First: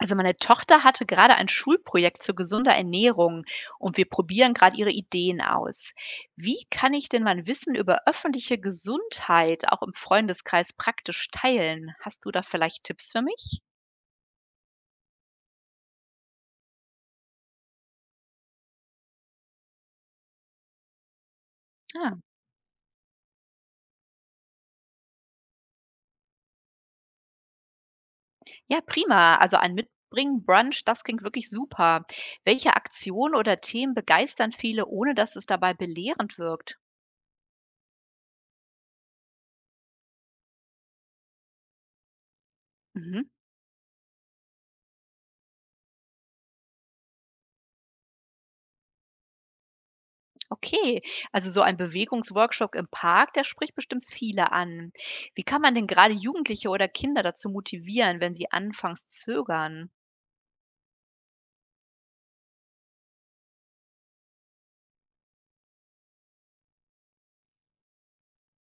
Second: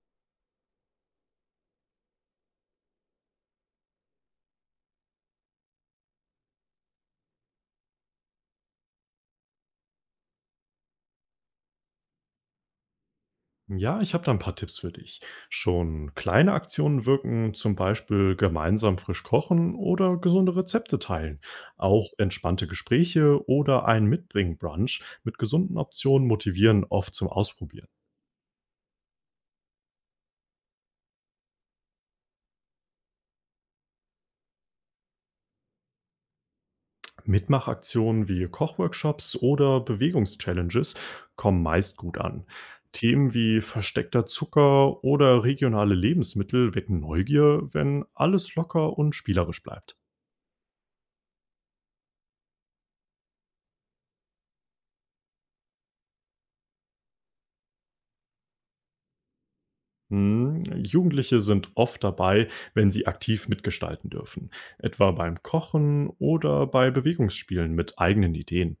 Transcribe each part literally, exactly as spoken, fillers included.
Also meine Tochter hatte gerade ein Schulprojekt zu gesunder Ernährung und wir probieren gerade ihre Ideen aus. Wie kann ich denn mein Wissen über öffentliche Gesundheit auch im Freundeskreis praktisch teilen? Hast du da vielleicht Tipps für mich? Ja, ich habe da ein paar Tipps für dich. Schon kleine Aktionen wirken, zum Beispiel gemeinsam frisch kochen oder gesunde Rezepte teilen. Ah, Auch entspannte Gespräche oder ein Mitbringen-Brunch mit gesunden Optionen motivieren oft zum Ausprobieren. ja, prima. Also ein Mitbringen, Brunch, das klingt wirklich super. Welche Aktionen oder Themen begeistern viele, ohne dass es dabei belehrend wirkt? Mitmachaktionen wie Kochworkshops oder Bewegungs-Challenges kommen meist gut an. Mhm. Themen wie versteckter Zucker oder regionale Lebensmittel wecken Neugier, wenn alles locker und spielerisch bleibt. Okay, also so ein Bewegungsworkshop im Park, der spricht bestimmt viele an. Wie kann man denn gerade Jugendliche oder Kinder dazu motivieren, wenn sie anfangs zögern? Hm, Jugendliche sind oft dabei, wenn sie aktiv mitgestalten dürfen, etwa beim Kochen oder bei Bewegungsspielen mit eigenen Ideen.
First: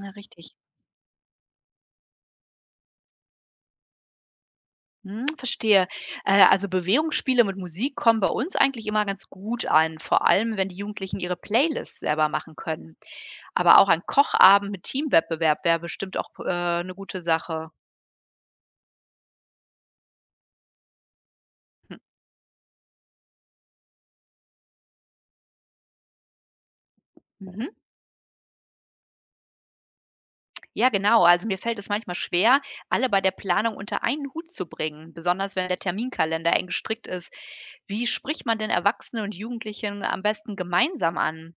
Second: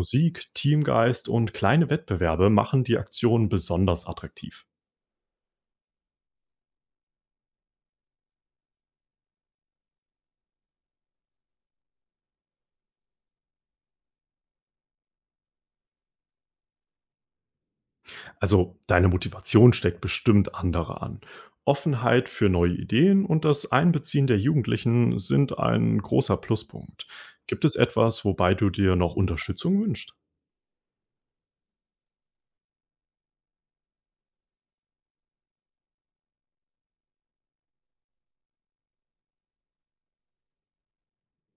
Ja, richtig. Teamgeist und kleine Wettbewerbe machen die Aktion besonders attraktiv. Hm, verstehe. Äh, also Bewegungsspiele mit Musik kommen bei uns eigentlich immer ganz gut an, vor allem wenn die Jugendlichen ihre Playlists selber machen können. Aber auch ein Kochabend mit Teamwettbewerb wäre bestimmt auch äh, eine gute Sache. Also deine Motivation steckt bestimmt andere an. Hm, Offenheit für neue Ideen und das Einbeziehen der Jugendlichen sind ein großer Pluspunkt. Gibt mhm. es etwas, wobei du dir noch Unterstützung wünschst? Ja, genau. Also mir fällt es manchmal schwer, alle bei der Planung unter einen Hut zu bringen, besonders wenn der Terminkalender eng gestrickt ist. Wie spricht man denn Erwachsene und Jugendlichen am besten gemeinsam an?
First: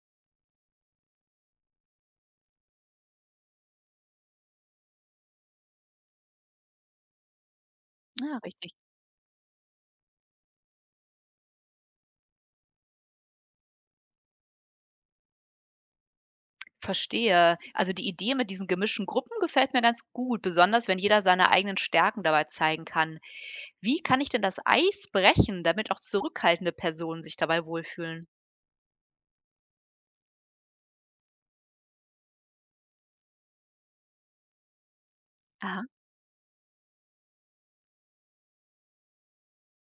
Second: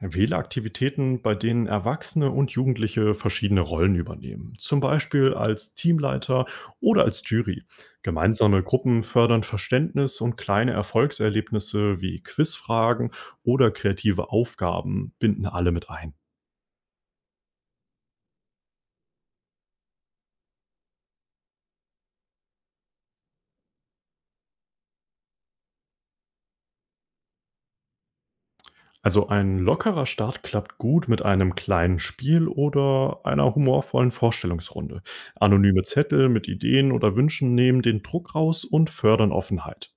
Wähle Aktivitäten, bei denen Erwachsene und Jugendliche verschiedene Rollen übernehmen, zum Beispiel als Teamleiter oder als Jury. Ja, Gemeinsame richtig. Gruppen fördern Verständnis und kleine Erfolgserlebnisse wie Quizfragen oder kreative Aufgaben binden alle mit ein. Verstehe. Also die Idee mit diesen gemischten Gruppen gefällt mir ganz gut, besonders wenn jeder seine eigenen Stärken dabei zeigen kann. Wie kann ich denn das Eis brechen, damit auch zurückhaltende Personen sich dabei wohlfühlen? Also ein lockerer Start klappt gut mit einem kleinen Spiel oder einer humorvollen Vorstellungsrunde. Anonyme Aha. Zettel mit Ideen oder Wünschen nehmen den Druck raus und fördern Offenheit.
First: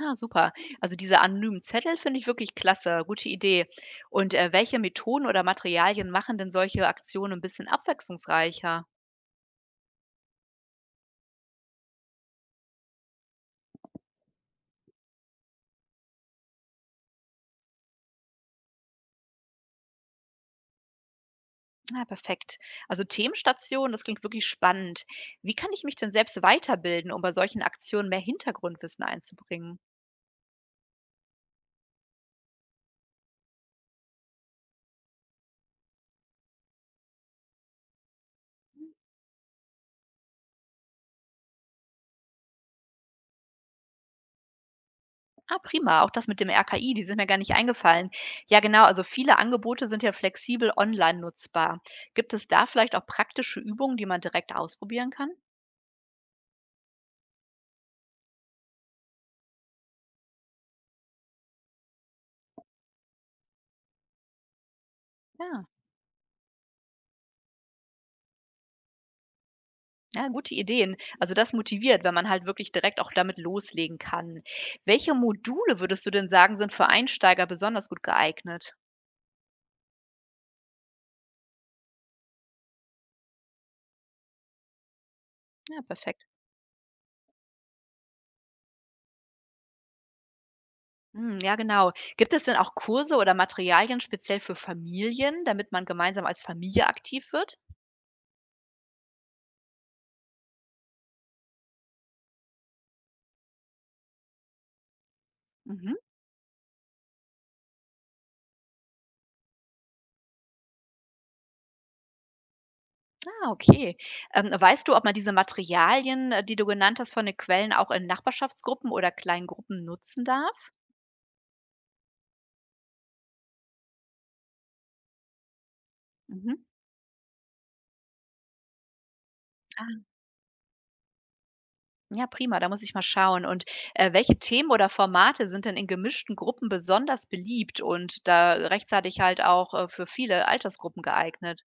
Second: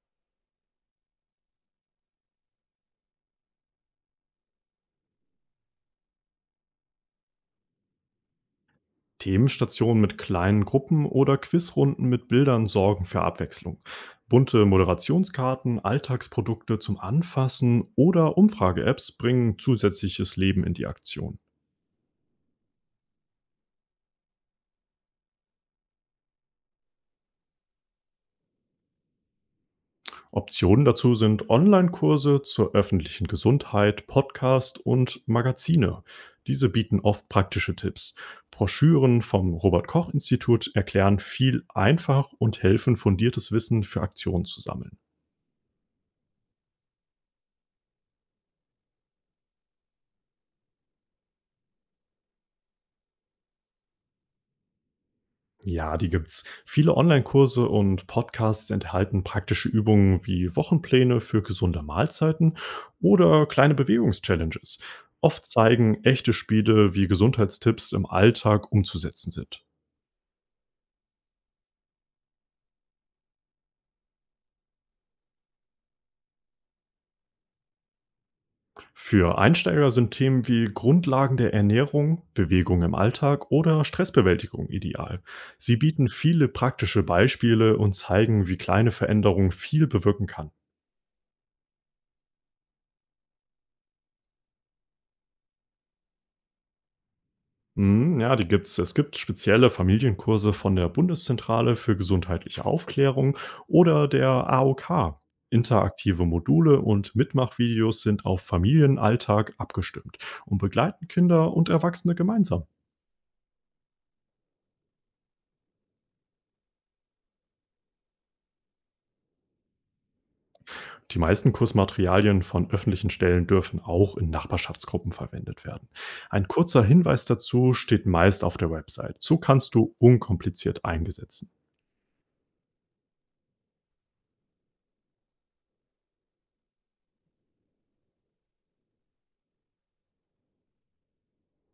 Ah, super. Also diese anonymen Zettel finde ich wirklich klasse, gute Idee. Und äh, welche Methoden oder Materialien machen denn solche Aktionen ein bisschen abwechslungsreicher? Themenstationen mit kleinen Gruppen oder Quizrunden mit Bildern sorgen für Abwechslung. Bunte Moderationskarten, Alltagsprodukte zum Anfassen oder Umfrage-Apps bringen zusätzliches Leben in die Aktion. Ah, perfekt. Also Themenstation, das klingt wirklich spannend. Wie kann ich mich denn selbst weiterbilden, um bei solchen Aktionen mehr Hintergrundwissen einzubringen? Optionen dazu sind Online-Kurse zur öffentlichen Gesundheit, Podcast und Magazine. Diese bieten oft praktische Tipps. Broschüren vom Robert Koch Institut erklären viel einfach und helfen, fundiertes Wissen für Aktionen zu sammeln. Ah, prima. Auch das mit dem R K I, die sind mir gar nicht eingefallen. Ja, genau. Also viele Angebote sind ja flexibel online nutzbar. Gibt es da vielleicht auch praktische Übungen, die man direkt ausprobieren kann? Ja, die gibt's. Viele Online-Kurse und Podcasts enthalten praktische Übungen wie Wochenpläne für gesunde Mahlzeiten oder kleine Bewegungs-Challenges. Oft Ja. zeigen echte Spiele, wie Gesundheitstipps im Alltag umzusetzen sind. Ja, gute Ideen. Also das motiviert, wenn man halt wirklich direkt auch damit loslegen kann. Welche Module würdest du denn sagen, sind für Einsteiger besonders gut geeignet? Für Einsteiger sind Themen wie Grundlagen der Ernährung, Bewegung im Alltag oder Stressbewältigung ideal. Sie Ja, bieten perfekt. viele praktische Beispiele und zeigen, wie kleine Veränderungen viel bewirken kann. Hm, ja, genau. Gibt es denn auch Kurse oder Materialien speziell für Familien, damit man gemeinsam als Familie aktiv wird? Mhm, ja, die gibt's. Es gibt spezielle Familienkurse von der Bundeszentrale für gesundheitliche Aufklärung oder der A O K. Mhm. Interaktive Module und Mitmachvideos sind auf Familienalltag abgestimmt und begleiten Kinder und Erwachsene gemeinsam. Ah, okay. Ähm, weißt du, ob man diese Materialien, äh, die du genannt hast, von den Quellen auch in Nachbarschaftsgruppen oder kleinen Gruppen nutzen darf? Die meisten Kursmaterialien von öffentlichen Stellen dürfen auch in Nachbarschaftsgruppen verwendet werden. Ein Mhm. kurzer Hinweis dazu steht meist auf der Website. So kannst du unkompliziert eingesetzt. Ja, prima, da muss ich mal schauen. Und, äh, welche Themen oder Formate sind denn in gemischten Gruppen besonders beliebt und da rechtzeitig halt auch, äh, für viele Altersgruppen geeignet?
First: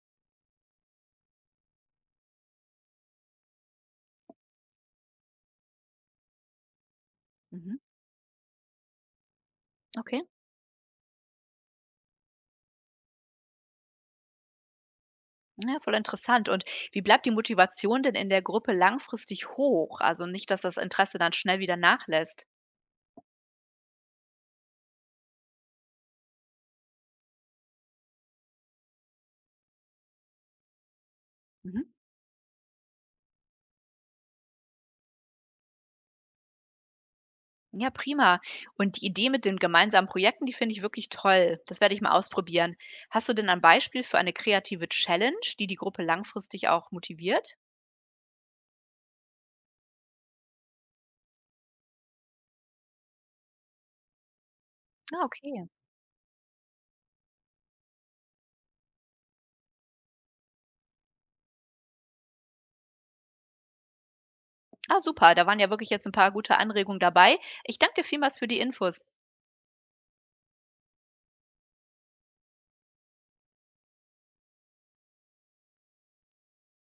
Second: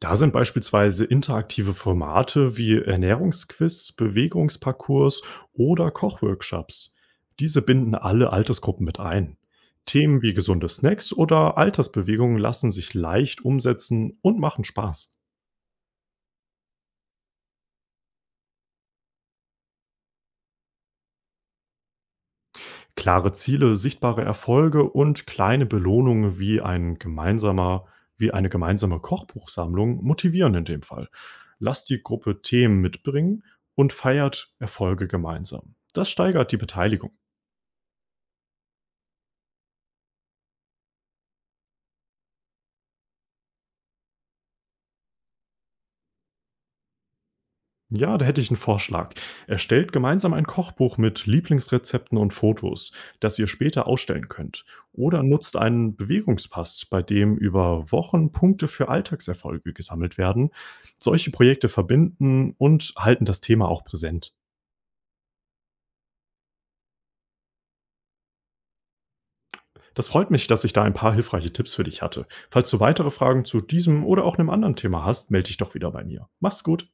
Da sind beispielsweise interaktive Formate wie Ernährungsquiz, Bewegungsparcours oder Kochworkshops. Diese Mhm, binden alle Altersgruppen mit ein. okay. Themen wie gesunde Snacks oder Altersbewegungen lassen sich leicht umsetzen und machen Spaß. Ja, voll interessant. Und wie bleibt die Motivation denn in der Gruppe langfristig hoch? Also nicht, dass das Interesse dann schnell wieder nachlässt. Klare Ziele, sichtbare Erfolge und kleine Belohnungen wie ein gemeinsamer, wie eine gemeinsame Kochbuchsammlung motivieren in dem Fall. Mhm. Lasst die Gruppe Themen mitbringen und feiert Erfolge gemeinsam. Das steigert die Beteiligung. Ja, prima. Und die Idee mit den gemeinsamen Projekten, die finde ich wirklich toll. Das werde ich mal ausprobieren. Hast du denn ein Beispiel für eine kreative Challenge, die die Gruppe langfristig auch motiviert? Ja, da hätte ich einen Vorschlag. Erstellt gemeinsam ein Kochbuch mit Lieblingsrezepten und Fotos, das ihr später ausstellen könnt. Oder Ah, nutzt okay. einen Bewegungspass, bei dem über Wochen Punkte für Alltagserfolge gesammelt werden. Solche Projekte verbinden und halten das Thema auch präsent. Ah, super, da waren ja wirklich jetzt ein paar gute Anregungen dabei. Ich danke dir vielmals für die Infos. Das freut mich, dass ich da ein paar hilfreiche Tipps für dich hatte. Falls du weitere Fragen zu diesem oder auch einem anderen Thema hast, melde dich doch wieder bei mir. Mach's gut.